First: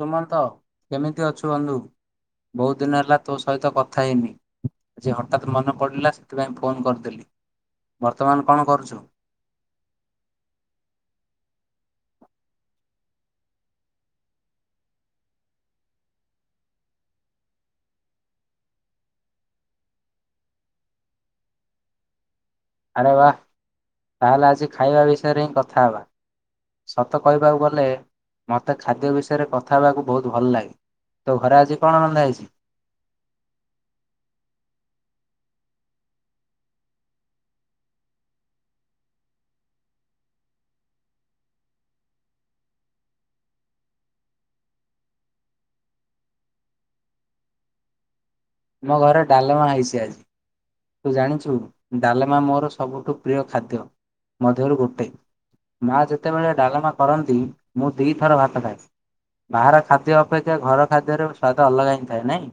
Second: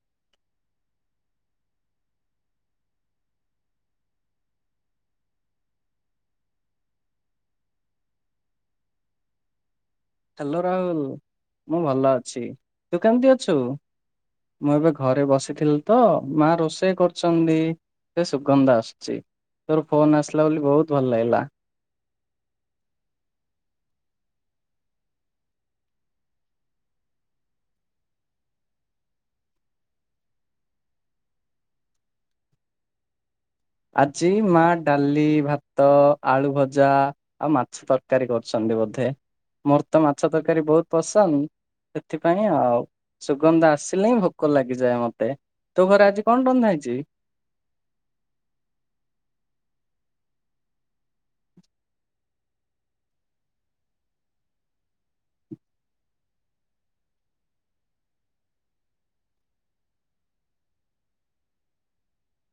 ସୁମନ୍ତ କେମିତି ଅଛୁ ବନ୍ଧୁ? ବହୁତ ଦିନ ହେଲା ତୋ ସହିତ କଥା ହେଇନି। ଆଜି ହଠାତ୍ ମନେ ପଡିଲା ସେଥିପାଇଁ ଫୋନ କରିଦେଲି। ବର୍ତ୍ତମାନ କଣ କରୁଛୁ? ହ୍ୟାଲୋ ରାହୁଲ ମୁଁ ଭଲ ଅଛି। ତୁ କେମିତି ଅଛୁ? ମୁଁ ଏବେ ଘରେ ବସିଥିଲି ତ ମା ରୋଷେଇ କରୁଛନ୍ତି। ସେ ସୁଗନ୍ଧ ଆସୁଛି ତୋର ଫୋନ ଆସିଲା ବୋଲି ବହୁତ ଭଲ ଲାଗିଲା। ଆରେ ବାଃ ତାହେଲେ ଆଜି ଖାଇବା ବିଷୟରେ ହିଁ କଥା ହେବା। ସତ କହିବାକୁ ଗଲେ ମୋତେ ଖାଦ୍ୟ ବିଷୟରେ କଥା ହେବାକୁ ବହୁତ ଭଲ ଲାଗେ। ତୋ ଘରେ ଆଜି କଣ ରନ୍ଧା ହେଇଛି? ଆଜି ମାଆ ଡାଲି, ଭାତ, ଆଳୁ ଭଜା ଆଉ ମାଛ ତରକାରୀ କରୁଛନ୍ତି ବୋଧେ। ମୋର ତ ମାଛ ତରକାରୀ ବହୁତ ପସନ୍ଦ। ସେଥିପାଇଁ ଆଉ। ସୁଗନ୍ଧ ଆସିଲେ ହିଁ ଭୋକ ଲାଗିଯାଏ ମତେ। ତୋ ଘରେ ଆଜି କଣ ରନ୍ଧା ହେଇଛି? ମୋ ଘରେ ଡାଲମା ହେଇଛି ଆଜି। ତୁ ଜାଣିଛୁ ଡାଲମା ମୋର ସବୁଠୁ ପ୍ରିୟ ଖାଦ୍ୟ ମଧ୍ୟରୁ ଗୋଟେ। ମାଆ ଯେତେବେଳେ ଡାଲମା କରନ୍ତି ମୁଁ ଦିଥର ଭାତ ଖାଏ। ବାହାର ଖାଦ୍ୟ ଅପେକ୍ଷା ଘର ଖାଦ୍ୟର ସ୍ଵାଦ ଅଲଗା ହିଁ ଥାଏ, ନାଇଁ?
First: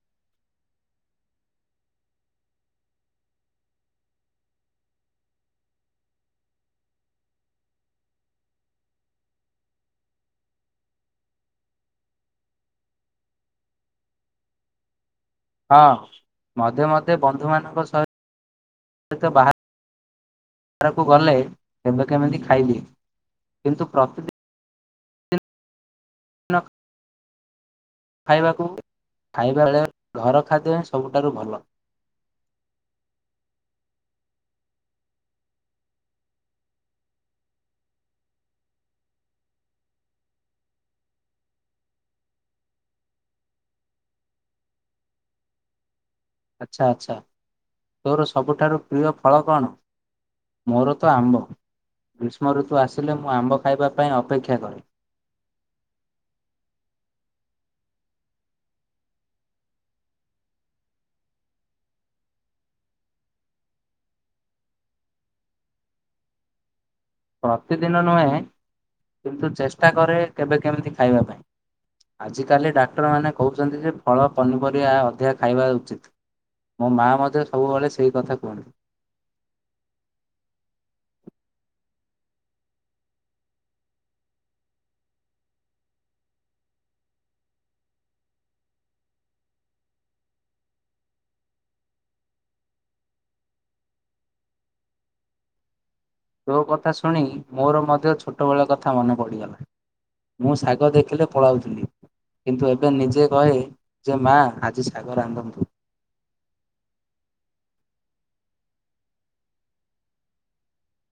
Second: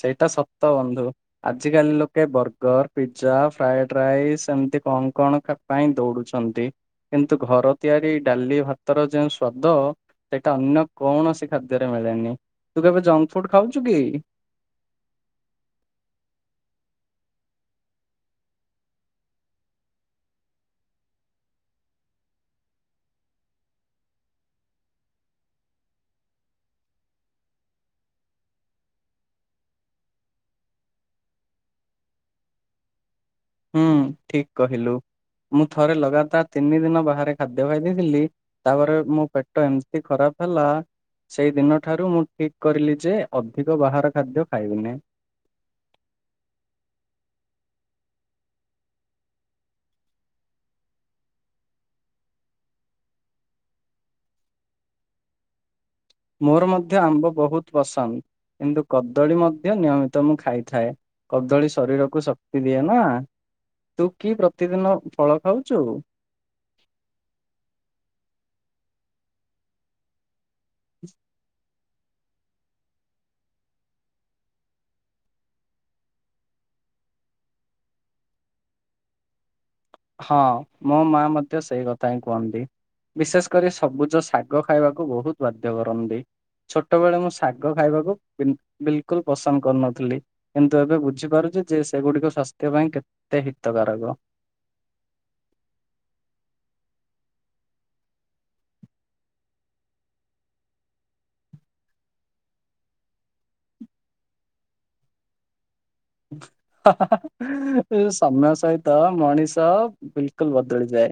ସେଇଟା ସତ ବନ୍ଧୁ। ଆଜ କାଲି ଲୋକେ ବର୍ଗର, ପିଜ୍ଜା, ଫ୍ରାଏଡ ରାଇସ୍ ଏମତି କଣ କଣ ପାଇଁ ଦୌଡୁଛନ୍ତି କିନ୍ତୁ ଘର ତିଆରି ଡାଲି ଭାତର ଯେଉଁ ସ୍ଵାଦ। ସେଇଟା ଅନ୍ୟ କୌଣସି ଖାଦ୍ୟରେ ମିଳେନି। ତୁ କେବେ ଜଙ୍କ ଫୁଡ୍ ଖାଉଛୁ କି? ହଁ ମଧେ ମଧେ ବନ୍ଧୁମାନଙ୍କ ସହି ତ ବାହାର ରକୁ ଗଲେ କେବେ କେମିତି ଖାଇଦିଏ। କିନ୍ତୁ ପ୍ରତି ନ୍ ଖାଇବାକୁ ଖାଇବା ବେଳେ ଘର ଖାଦ୍ୟ ହିଁ ସବୁଠାରୁ ଭଲ। ହୁଁ ଠିକ୍ କହିଲୁ। ମୁଁ ଥରେ ଲଗାତାର ତିନି ଦିନ ବାହାରେ ଖାଦ୍ୟ ଖାଇ ଦେଇଥିଲି ତାପରେ ମୋ ପେଟ ଏମିତି ଖରାପ ହେଲା ସେଇ ଦିନ ଠାରୁ ମୁଁ ଠିକ୍ କରିଲି ଯେ ଅଧିକ ବାହାର ଖାଦ୍ୟ ଖାଇବିିନି। ଆଚ୍ଛା ଆଚ୍ଛା ତୋର ସବୁଠାରୁ ପ୍ରିୟ ଫଳ କଣ? ମୋର ତ ଆମ୍ବ। ଗ୍ରୀଷ୍ମ ଋତୁ ଆସିଲେ ମୁଁ ଆମ୍ବ ଖାଇବା ପାଇଁ ଅପେକ୍ଷା କରେ। ମୋର ମଧ୍ୟ ଆମ୍ବ ବହୁତ ପସନ୍ଦ। କିନ୍ତୁ କଦଳୀ ମଧ୍ୟ ନିୟମିତ ମୁଁ ଖାଇଥାଏ। କଦଳୀ ଶରୀରକୁ ଶକ୍ତି ଦିଏ ନା ତୁ କି ପ୍ରତିଦିନ ଫଳ ଖାଉଛୁ? ପ୍ରତିଦିନ ନୁହେଁ କିନ୍ତୁ ଚେଷ୍ଟା କରେ କେବେ କେମିତି ଖାଇବା ପାଇଁ। ଆଜିକାଲି ଡାକ୍ତରମାନେ କହୁଛନ୍ତି ଯେ ଫଳ ପନିପରିବା ଅଧିକା ଖାଇବା ଉଚିତ୍। ମୋ ମା ମ ସବୁବେଳେ ସେଇ କଥା କୁହନ୍ତି। ହଁ ମୋ ମା ମଧ୍ୟ ସେଇ କଥା ହିଁ କୁହନ୍ତି। ବିଶେଷ କରି ସବୁଜ ଶାଗ ଖାଇବାକୁ ବହୁତ ବାଧ୍ୟ କରନ୍ତି। ଛୋଟବେଳେ ମୁଁ ଶାଗ ଖାଇବାକୁ ବିଲକୁଲ ପସନ୍ଦ କରୁନଥିଲି। କିନ୍ତୁ ଏବେ ବୁଝିପାରୁଛି ଯେ ସେଗୁଡିକ ସ୍ୱାସ୍ଥ୍ୟ ପାଇଁ କେତେ ହିତକାରକ। ତୋ କଥା ଶୁଣି ମୋର ମଧ୍ୟ ଛୋଟବେଳେଆ କଥା ମନେ ପଡ଼ିଗଲା। ମୁଁ ଶାଗ ଦେଖିଲେ ପଳାଉଥିଲି। କିନ୍ତୁ ଏବେ ନିଜେ କହେ ଯେ ମା ଆଜି ଶାଗ ରାନ୍ଧନ୍ତୁ। ସମୟ ସହିତ ମଣିଷ ବିଲକୁଲ ଓଦଳି ଯଏ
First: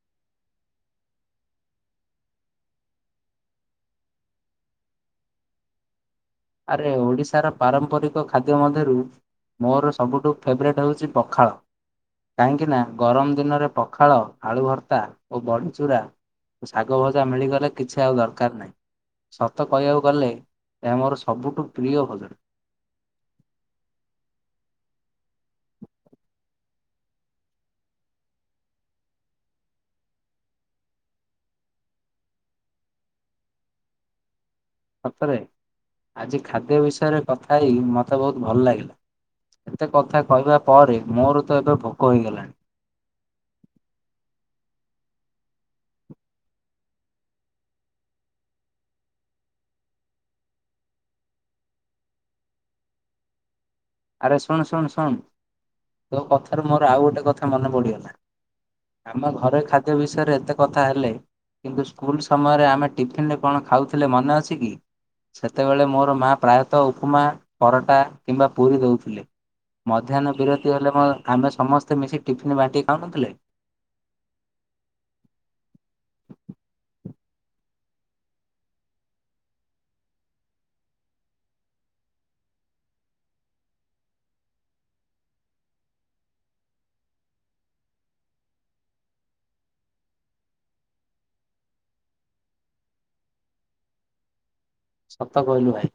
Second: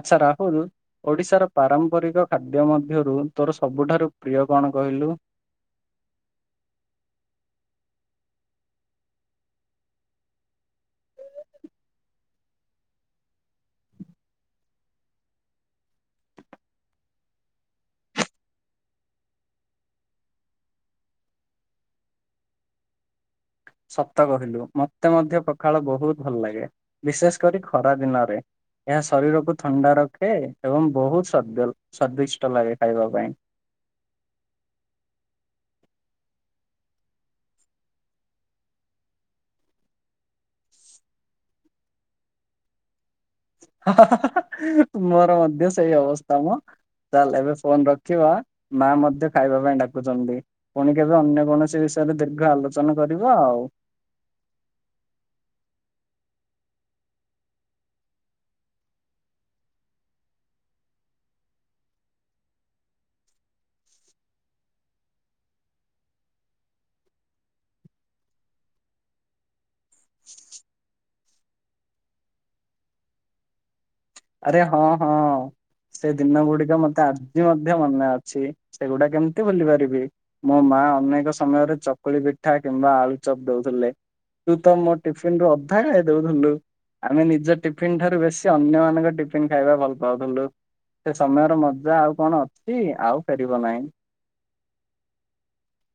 ଆଚଛା ରାହୁଲ। ଓଡିଶାର ପାରମ୍ପରିକ ଖାଦ୍ୟ ମଧ୍ୟରୁ ତୋର ସବୁଠାରୁ ପ୍ରିୟ କଣ କହିଲୁ? ଆରେ ଓଡିଶାର ପାରମ୍ପରିକ ଖାଦ୍ୟ ମଧ୍ୟରୁ ମୋର ସବୁଠୁ ଫେବରାଇଟ୍ ହେଉଛି ପଖାଳ। କାହିଁକି ନା ଗରମ ଦିନରେ ପଖାଳ ଆଳୁ ଭର୍ତ୍ତା ଓ ବଢ ଚୁରା। ଶାଗ ଭଜା ମିଳିଗଲେ କିଛି ଆଉ ଦରକାର ନାହିଁ ସତ କହିବାକୁ ଗଲେ ମୋର। ସବୁଠୁ ପ୍ରିୟ ଭଜନ। ସତ କହିଲୁ ମତେ ମଧ୍ୟ ପଖାଳ ବହୁତ ଭଲ ଲାଗେ ବିଶେଷ କରି ଖରା ଦିନରେ। ଏହା ଶରୀରକୁ ଥଣ୍ଡା ରଖେ ଏବଂ ବହୁତଦ ସ୍ଵାଦିଷ୍ଟ ଲାଗେ ଖାଇବା ପାଇଁ। ସତରେ ଆଜି ଖାଦ୍ୟ ବିଷୟରେ କଥା ହେଇ ମୋତେ ବହୁତ ଭଲ ଲାଗିଲା। ଏତେ କଥା କହିବା ପରେ ମୋର ତ ଏବେ ଭୋକ ହେଇଗଲାଣି। ମୋର ମଧ୍ୟ ସେଇ ଅବସ୍ଥା ମୁଁ। ତାଲ ଏବେ ଫୋନ ରଖିବା ମା ମଧ୍ୟ ଖାଇବା ପାଇଁ ଡାକୁଛନ୍ତି। ପୁଣି କେବେ ଅନ୍ୟ କୌଣସି ବିଷୟରେ ଦୀର୍ଘ ଆଲୋଚନା କରିବ ଆଉ। ଆରେ ଶୁଣ ଶୁଣ ଶୁଣ ତୋ କଥାରୁ ମୋର ଆଉ ଗୋଟେ କଥା ମନେ ପଡ଼ିଗଲା। ଆମ ଘରେ ଖାଦ୍ୟ ବିଷୟରେ ଏତେ କଥା ହେଲେ। କିନ୍ତୁ ସ୍କୁଲ ସମୟରେ ଆମେ ଟିଫିନରେ କଣ ଖାଉଥିଲେ ମନେ ଅଛି କି? ସେତେବେଳେ ମୋର ମାଆ ପ୍ରାୟତଃ ଉପମା ପରଟା କିମ୍ବା ପୁରୀ ଦେଉଥିଲେ ମଧ୍ୟାହ୍ନ ବିରତି ହେଲେ ମ ଆମେ ସମସ୍ତେ ମିଶି ଟିଫିନ୍ ବାଣ୍ଟିକି ଖାଉନଥିଲେ। ଆରେ ହଁ ହଁ। ସେ ଦିନ ଗୁଡିକ ମତେ ଆଜି ମଧ୍ୟ ମନେ ଅଛି ସେଗୁଡା କେମିତି ଭୁଲି ପାରିବି। ମୋ ମା ଅନେକ ସମୟରେ ଚକୁଳି ପିଠା କିମ୍ବା ଆଳୁ ଚପ ଦଉଥିଲେ। ତୁ ତ ମୋ ଟିଫିନ ରୁ ଅଧା ଖାଇ ଦଉଥିଲୁ ଆମେ ନିଜ ଟିଫିନ ଠାରୁ ବେଶୀ ଅନ୍ୟ ମଙ୍କ ଟିଫିନ ଖାଇବା ଭଲ ପାଉଥିଲୁ ସେ ସମୟର ମଜା ଆଉ କଣ ଅଛି ଆଉ ଫେରିବ ନାହିଁ। ସତ କହିଲୁ ଭାଇ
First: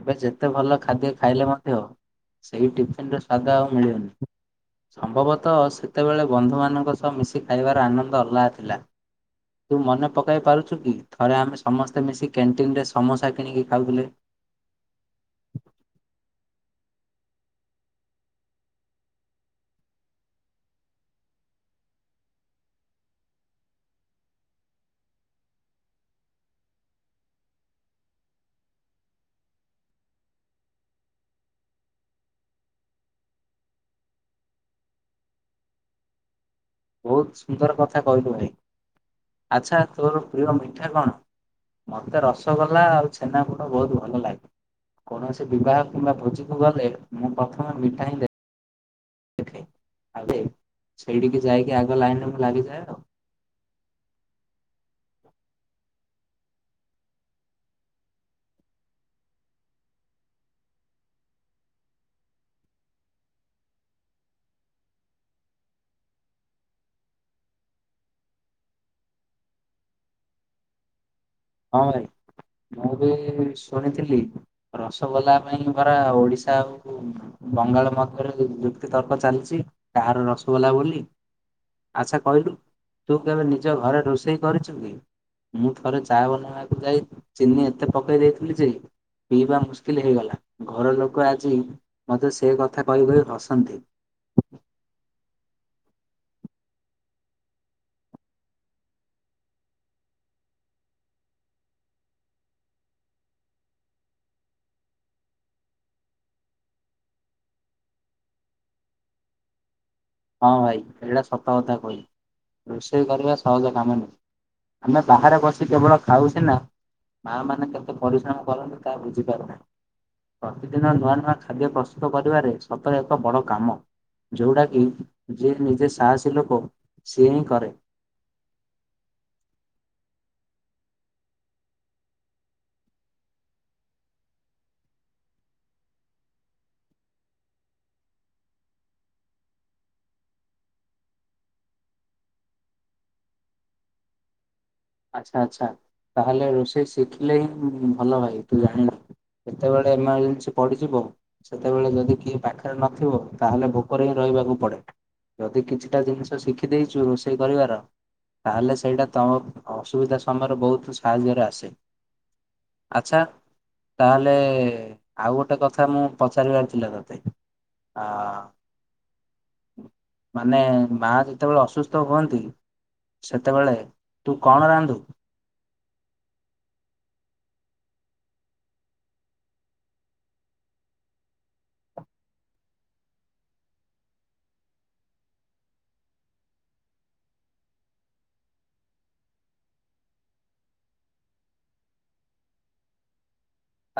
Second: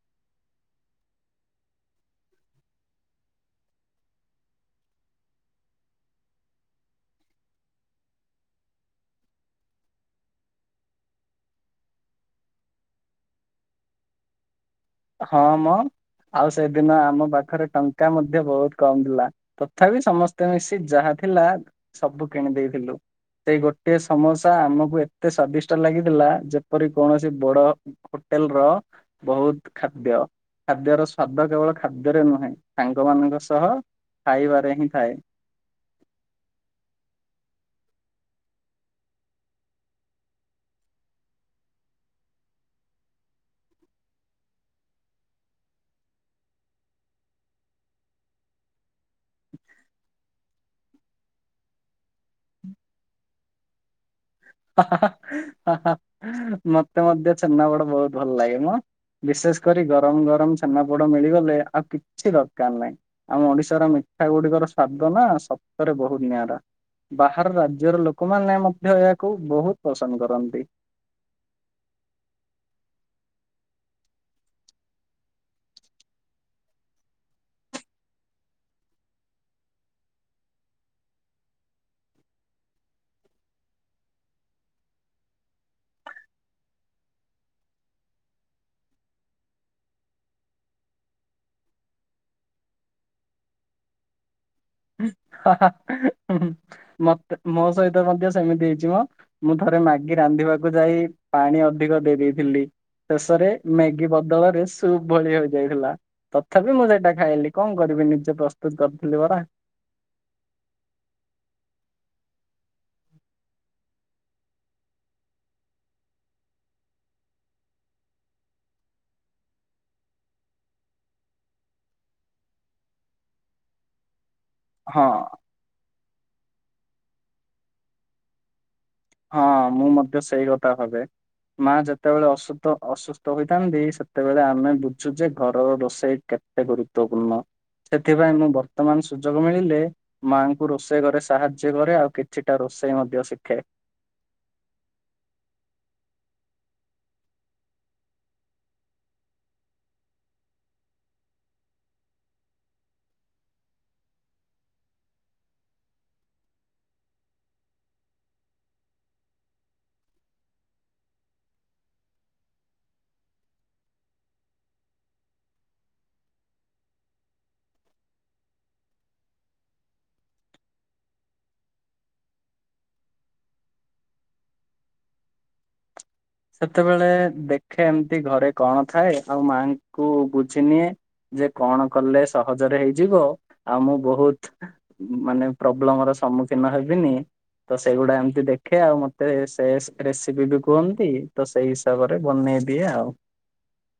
ଏବେ ଯେତେ ଭଲ ଖାଦ୍ୟ ଖାଇଲେ ମଧ୍ୟ ସେଇ ଟିଫିନ ର ସ୍ଵାଦା ଆଉ ମିଳିବନି। ସମ୍ଭବତଃ ସେତେବେଳେ ବନ୍ଧୁମାନଙ୍କ ସହ ମିଶି ଖାଇବାର ଆନନ୍ଦ ଅଲଗା ଥିଲା। ତୁ ମନେ ପକାଇ ପାରୁଛୁ କି ଥରେ ଆମେ ସମସ୍ତେ ମିଶି କ୍ୟାଣ୍ଟିନ ରେ ସମୋସା କିଣିକି ଖାଉଥିଲେ। ହଁ ମ ଆଉ ସେଦିନ ଆମ ପାଖରେ ଟଙ୍କା ମଧ୍ୟ ବହୁତ କମ ଥିଲା। ତଥାପି ସମସ୍ତେ ମିଶି ଯାହା ଥିଲା ସବୁ କିଣି ଦେଇେଇଥିଲୁ। ସେଇ ଗୋଟଏ ସମୋସା ଆମକୁ ଏତେ ସ୍ଵାଦିଷ୍ଟ ଲାଗିଥିଲା ଯେପରି କୌଣସି ବଡ ହୋଟେଲ ର ବହୁତ ଖାଦ୍ୟ ଖାଦ୍ୟର ସ୍ଵାଦ କେବଳ ଖାଦ୍ୟରେ ନୁହେଁ ସାଙ୍ଗ ମାନଙ୍କ ସହ। ଖାଇବାରେ ହିଁ ଥାଏ। ବହୁତ୍ ସୁନ୍ଦର କଥା କହିଲୁ ଭାଇ ଆଚ୍ଛା ତୋର ପ୍ରିୟ ମିଠା କଣ? ମତେ ରସଗୋଲା ଆଉ ଛେନା ପୋଡ଼ ବହୁତ୍ ଭଲ ଲାଗେ। କୌଣସି ବିବାହ କିମ୍ବା ଭୋଜିକୁ ଗଲେ ମୁଁ ପ୍ରଥମେ ମିଠା ହିଁ ଦେ ଦେଖେ ଆବେ ସେଇଠିକି ଯାଇକି ଆଗ ଲାଇନରେ ମୁଁ ଲାଗିଯାଏ ଆଉ। ମତେ ମଧ୍ୟ ଛେନା ପୋଡ଼ ବହୁତ୍ ଭଲ ଲାଗେ ମ। ବିଶେଷ କରି ଗରମ ଗରମ ଛେନାପୋଡ ମିଳିଗଲେ ଆଉ କିଛି ଦରକାର୍ ନାହିଁ। ଆମ ଓଡିଶାର ମିଠା ଗୁଡିକର ସ୍ଵାଦ ନା ସତରେ ବହୁତ୍ ନିଆରା। ବାହାର ରାଜ୍ୟର ଲୋକମାନେ ମଧ୍ୟ ଏହାକୁ ବହୁତ୍ ପସନ୍ଦ କରନ୍ତି। ହଁ ଭାଇ ମୁଁ ବି ଶୁଣିଥିଲି। ରସଗୋଲା ପାଇଁ ପରା ଓଡିଶା ଆଉ। ବଙ୍ଗାଳ ମଧ୍ୟରେ ଯୁ ଯୁକ୍ତି ତର୍କ ଚାଲିଛି କାହାର ରସଗୋଲା ବୋଲି। ଆଚ୍ଛା କହିଲୁ ତୁ କେବେ ନିଜ ଘରେ ରୋଷେଇ କରିଛୁ କି ମୁଁ ଥରେ। ଚା ବନେଇବାକୁ ଯାଇ ଚିନି ଏତେ ପକେଇ ଦେଇଥିଲି ଯେ। ପିଇବା ମୁସ୍କିଲ୍ ହେଇଗଲା ଘର ଲୋକ ଆଜି। ମତେ ସେ କଥା କହି କହି ହସାନ୍ତି। ମତେ ମ ସହିତ ମଧ୍ୟ ସେମିତି ହେଇଚି ମ। ମୁଁ ଥରେ ମ୍ୟାଗି ରାନ୍ଧିବାକୁ ଯାଇ ପାଣି ଅଧିକ ଦେଇ ଦେଇଥିଲି। ଶେଷରେ ମ୍ୟାଗି ବଦଳରେ ସୁପ୍ ଭଳି ହୋଇଯାଇଥିଲା। ତଥାପି ମୁଁ ସେଇଟା ଖାଇଲି କଣ କରିବି ନିଜେ ପ୍ରସ୍ତୁତ୍ କରିଥିଲି ପରା। ହଁ ଭାଇ ଏଇଟା ସତ କଥା କହିଲ ରୋଷେଇ କରିବା ସହଜ କାମ ନୁଁ। ଆମେ ବାହାରେ ବସି କେବଳ ଖାଉଛେ ନା। ମା ମାନେ କେତେ ପରିଶ୍ରମ କରନ୍ତି ତାହା ବୁଝିପାରୁନା। ପ୍ରତିଦିନ ନୂଆ ନୂଆ ଖାଦ୍ୟ ପ୍ରସ୍ତୁତ କରିବାରେ ସତରେ ଏକ ବଡ କାମ ଯୋଉଟା। କି ହଁ ଯିଏ ନିଜେ ସାହସୀ ଲୋକ ସିଏ ହିଁ କରେ। ହଁ ମୁଁ ମଧ୍ୟ ସେଇ କଥା ଭାବେ। ମା ଯେତେବେଳେ ଅସୁତ ଅସୁସ୍ଥ ହୋଇଥାନ୍ତି ସେତେବେଳେ ଆମେ ବୁଝୁ ଯେ ଘରର ରୋଷେଇ କେ ତେ ଗୁରୁତ୍ୱପୂର୍ଣ୍ଣ ସେଥିପାଇଁ ମୁଁ ବର୍ତ୍ତମାନ୍ ସୁଯୋଗ ମିଳିଲେ। ମାଆ ଙ୍କୁ ରୋଷେଇ ଘରେ ସାହାଯ୍ୟ କରେ ଆଉ କିଛିଟା ରୋଷେଇ ମଧ୍ୟ ଶିଖେ। ଆଚ୍ଛା ଆଚ୍ଛା ତାହେଲେ ରୋଷେଇ ଶିଖିଲେ ହିଁ ଭଲ ଭାଇ ତୁ ଜାଣିନୁ। କେତେବେଳେ ଏମର୍ଜେନ୍ସି ପଡିଯିବ। ସେତେବେଳେ ଯଦି କିଏ ପାଖରେ ନଥିବ ତାହେଲେ ଭୋକରେ ହିଁ ରହିବାକୁ ପଡେ। ଯଦି କିଛିଟା ଜିନିଷ ଶିଖିଦେଇଛୁ ରୋଷେଇ କରିବାର ତାହେଲେ ସେଇଟା ତମ। ଅସୁବିଧା ସମୟରେ ବହୁତୁ ସାହାଯ୍ୟରେ ଆସେ ଆଚ୍ଛା। ତାହେଲେ ଆଉ ଗୋଟେ କଥା ମୁଁ ପଚାରିବାର ଥିଲା ତତେ। ଆ। ମାନେ ମା ଯେତେବେଳେ ଅସୁସ୍ଥ ହୁଅନ୍ତି ସେତେବେଳେ। ତୁ କଣ ରାନ୍ଧୁ? ସେତେବେଳେ ଦେଖେ ଏମତି ଘରେ କଣ ଥାଏ ଆଉ ମାଆଙ୍କୁ ବୁଝି ନିିଏ। ଯେ କଣ କଲେ ସହଜରେ ହେଇଯିବ ଆଉ ମୁଁ ବହୁତ୍। ମାନେ ପ୍ରୋବ୍ଲେମ ର ସମ୍ମୁଖୀନ ହେବିନି। ତ ସେଇଗୁଡା ଏମତି ଦେଖେ ଆଉ ମତେ ସେସ୍ ରେସିପି ବି କୁହନ୍ତି। ତ ସେଇ ହିସାବରେ ବନେଇ ଦିଏ ଆଉ।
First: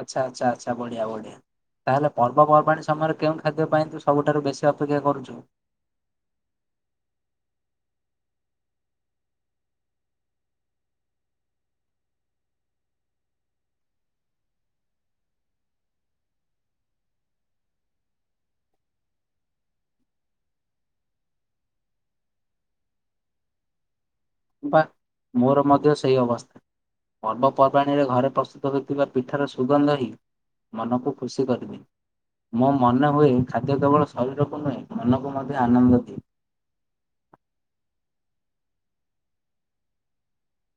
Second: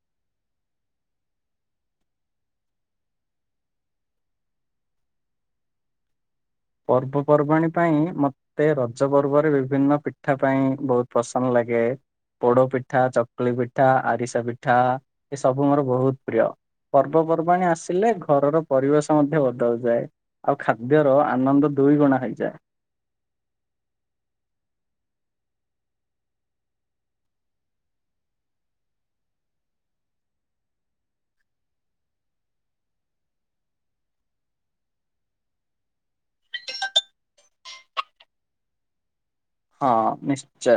ଆଚ୍ଛା ଆଚ୍ଛା ଆଚ୍ଛା ବଢ଼ିଆ ବଢ଼ିଆ। ତାହେଲେ ପର୍ବପର୍ବାଣି ସମୟରେ କେଉଁ ଖାଦ୍ୟ ପାଇଁ ତୁ ସବୁଠାରୁ ବେଶୀ ଅପେକ୍ଷା କରୁଛୁ? ପର୍ବପର୍ବାଣୀ ପାଇଁ ମ ମତେ ରଜ ପର୍ବରେ ବିଭିନ୍ନ ପିଠା ପାଇଁ ବହୁତ ପସନ୍ଦ ଲାଗେ। ପୋଡ ପିଠା, ଚକୁଳି ପିଠା, ଆରିସା ପିଠା ଏ ସବୁ ମୋର ବହୁତ ପ୍ରିୟ। ପର୍ବପର୍ବାଣୀ ଆସିଲେ ଘରର ପରିବେଶ ମଧ୍ୟ ବଦଳି ଯାଏ, ଆଉ ଖାଦ୍ୟର ଆନନ୍ଦ ଦୁଇ ଗୁଣା ହେଇଯାଏ। ବାଃ ମୋର ମଧ୍ୟ ସେଇ ଅବସ୍ଥା। ପର୍ବପର୍ବାଣିରେ ଘରେ ପ୍ରସ୍ତୁତ ହେଉଥିବା ପିଠାର ସୁଗନ୍ଧହି ମନକୁ ଖୁସି କରିଦିଏ। ମୋ ମନେ ହୁଏ ଖାଦ୍ୟ କେବଳ ଶରୀରକୁ ନୁହେଁ ମନକୁ ମଧ୍ୟ ଆନନ୍ଦ ଦିଏ। ହଁ ନିଶ୍ଚୟ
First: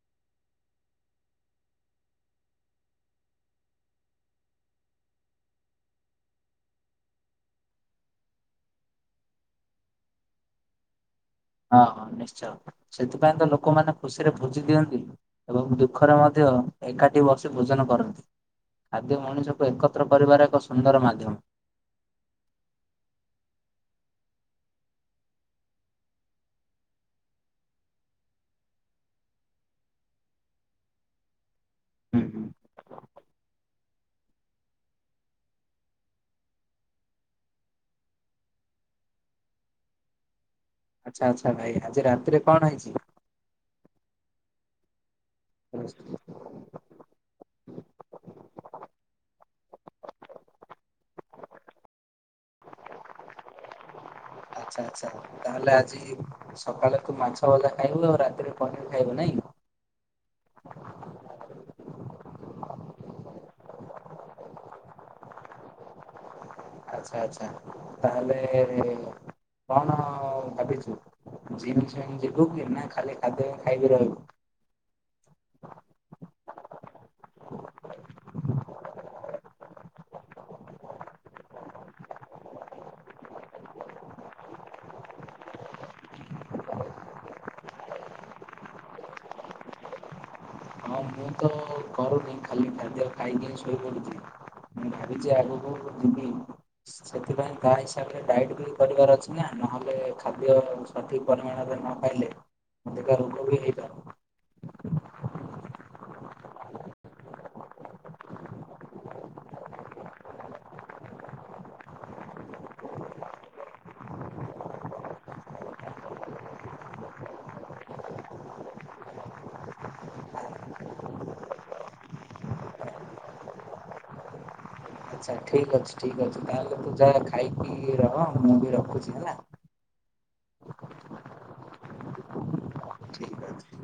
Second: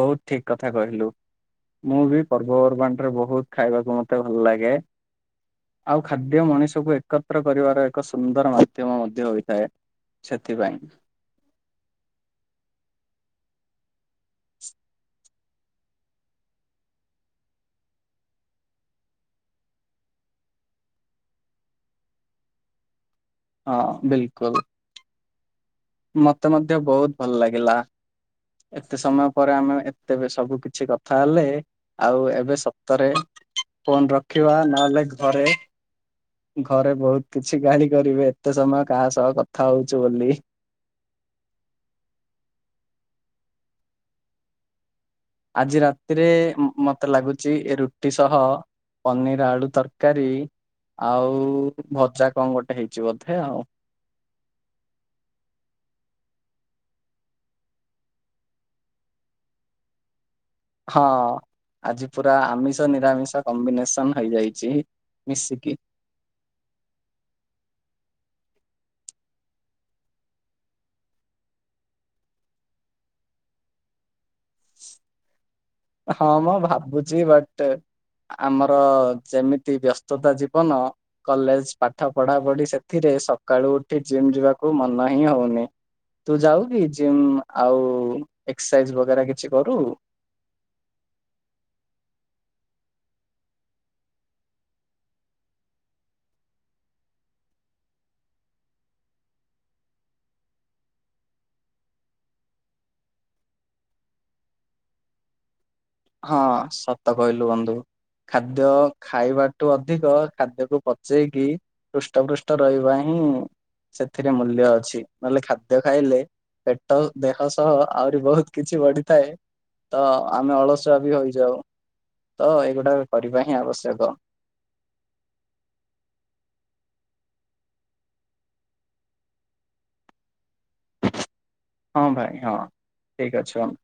ବହୁତ ଠିକ୍ କଥା କହିଲୁ। ମୁଁ ବି ପର୍ବପର୍ବାଣୀରେ ବହୁତ ଖାଇବାକୁ ମତେ ଭଲ ଲାଗେ। ଆଉ ଖାଦ୍ୟ ମଣିଷକୁ ଏକତ୍ର କରିବାର ଏକ ସୁନ୍ଦର ମାଧ୍ୟମ ମଧ୍ୟ ହୋଇଥାଏ। ସେଥିପାଇଁ। ହଁ ହଁ ନିଶ୍ଚୟ ସେଥିପାଇଁ ତ ଲୋକମାନେ ଖୁସିରେ ଭୋଜି ଦିଅନ୍ତି। ଏବଂ ଦୁଃଖରେ ମଧ୍ୟ ଏକାଠି ବସି ଭୋଜନ କରନ୍ତି। ଖାଦ୍ୟ ମଣିଷକୁ ଏକତ୍ର କରିବାର ଏକ ସୁନ୍ଦର ମାଧ୍ୟମ। ହଁ ବିଲକୁଲ। ମତେ ମଧ୍ୟ ବହୁତ ଭଲ ଲାଗିଲା। ଏତେ ସମୟ ପରେ ଆମେ ଏତେ ସବୁ କିଛି କଥା ହେଲେ ହୁଁ ଆଉ ହୁଁ। ଏବେ ସତରେ ଫୋନ ରଖିବା ନହେଲେ ଘରେ ଘରେ ବହୁତ କିଛି ଗାଳି କରିବେ ଏତେ ସମୟ କାହା ସହ କଥା ହଉଛୁ ବୋଲି। ଆଚ୍ଛା ଆଚ୍ଛା ଭାଇ ଆଜି ରାତିରେ କଣ ହେଇଛି? ଆଜି ହେଇଛି? ରାତିରେ ମ ମତେ ଲାଗୁଛି ଏ ରୁଟି ସହ ପନିର ଆଳୁ ତରକାରୀ ଆଉ ଭଜା କଁ ଗୋଟେ ହେଇଛି ବୋଧେ ଆଉ। ଆଚ୍ଛା ଆଚ୍ଛା ତାହେଲେ ଆଜି ସକାଳେ ତୁ ମାଛ ଭଜା ଖାଇବୁ ଆଉ ରାତିରେ ପନିର ଖାଇବୁ ନାଇଁ। ହଁ। ଆଜି ପୁରା ଆମିଷ ନିରାମିଷ କମ୍ବିନେସନ ହେଇଯାଇଛି ମିଶିକି। ଆଛା ଆଛା ତାହେଲେ କଣ ଭାବିଛୁ ଜିମ୍ ଛିମ୍ ଯିବୁ କି ନା ଖାଲି ଖାଦ୍ୟ ଖାଇକି ରହିବୁ। ହଁ ମ ଭାବୁଛି ବଟ ଆମର ଯେମିତି ବ୍ୟସ୍ତତା ଜୀବନ କଲେଜ ପାଠ ପଢା ପଢି ସେଥିରେ ସକାଳୁ ଉଠି ଜିମ୍ ଯିବାକୁ ମନ ହିଁ ହଉନି। ତୁ ଯାଉ କି ଜିମ୍ ଆଉ ଏକ୍ସରସାଇଜ୍ ବଗେରା କିଛି କରୁ? ହଁ ମୁଁ ତ କରୁନି ଖାଲି ଖାଦ୍ୟ ଖାଇକି ହିଁ ଶୋଇପଡୁଛି। ମୁଁ ଭାବିଛି ଆଗକୁ ଯିବି। ସେଥିପାଇଁ ତା ହିସାବରେ ଡାଇଟ୍ ବି କରିବାର ଅଛି ନା ନହେଲେ ଖାଦ୍ୟ ସଠିକ ପରିମାଣରେ ନ ଖାଇଲେ ଅଧିକା ରୋଗ ବି ହେଇପାରେ। ହଁ ସତ କହିଲୁ ବନ୍ଧୁ। ଖାଦ୍ୟ ଖାଇବାଠୁ ଅଧିକ ଖାଦ୍ୟକୁ ପଚେଇକି ହୃଷ୍ଟପୃଷ୍ଟ ରହିବା ହିଁ ସେଥିରେ ମୂଲ୍ୟ ଅଛି ନହେଲେ ଖାଦ୍ୟ ଖାଇଲେ ପେଟ ଦେହ ସହ ଆହୁରି ବହୁତ କିଛି ବଢିଥାଏ, ତ ଆମେ ଅଳସୁ ଟ ହୋଇଯାଉ ତ ଏଇଗୁଡା କରିବା ହିଁ ଆବଶ୍ୟକ। ଆଛା ଠିକ୍ ଅଛି ଠିକ୍ ଅଛି ତାହେଲେ ତୁ ଯା ଖାଇକି ରହ ମୁଁ ବି ରଖୁଛି ହେଲା। ହଁ ଭାଇ ହଁ ଠିକ୍ ଅଛି ହଉ।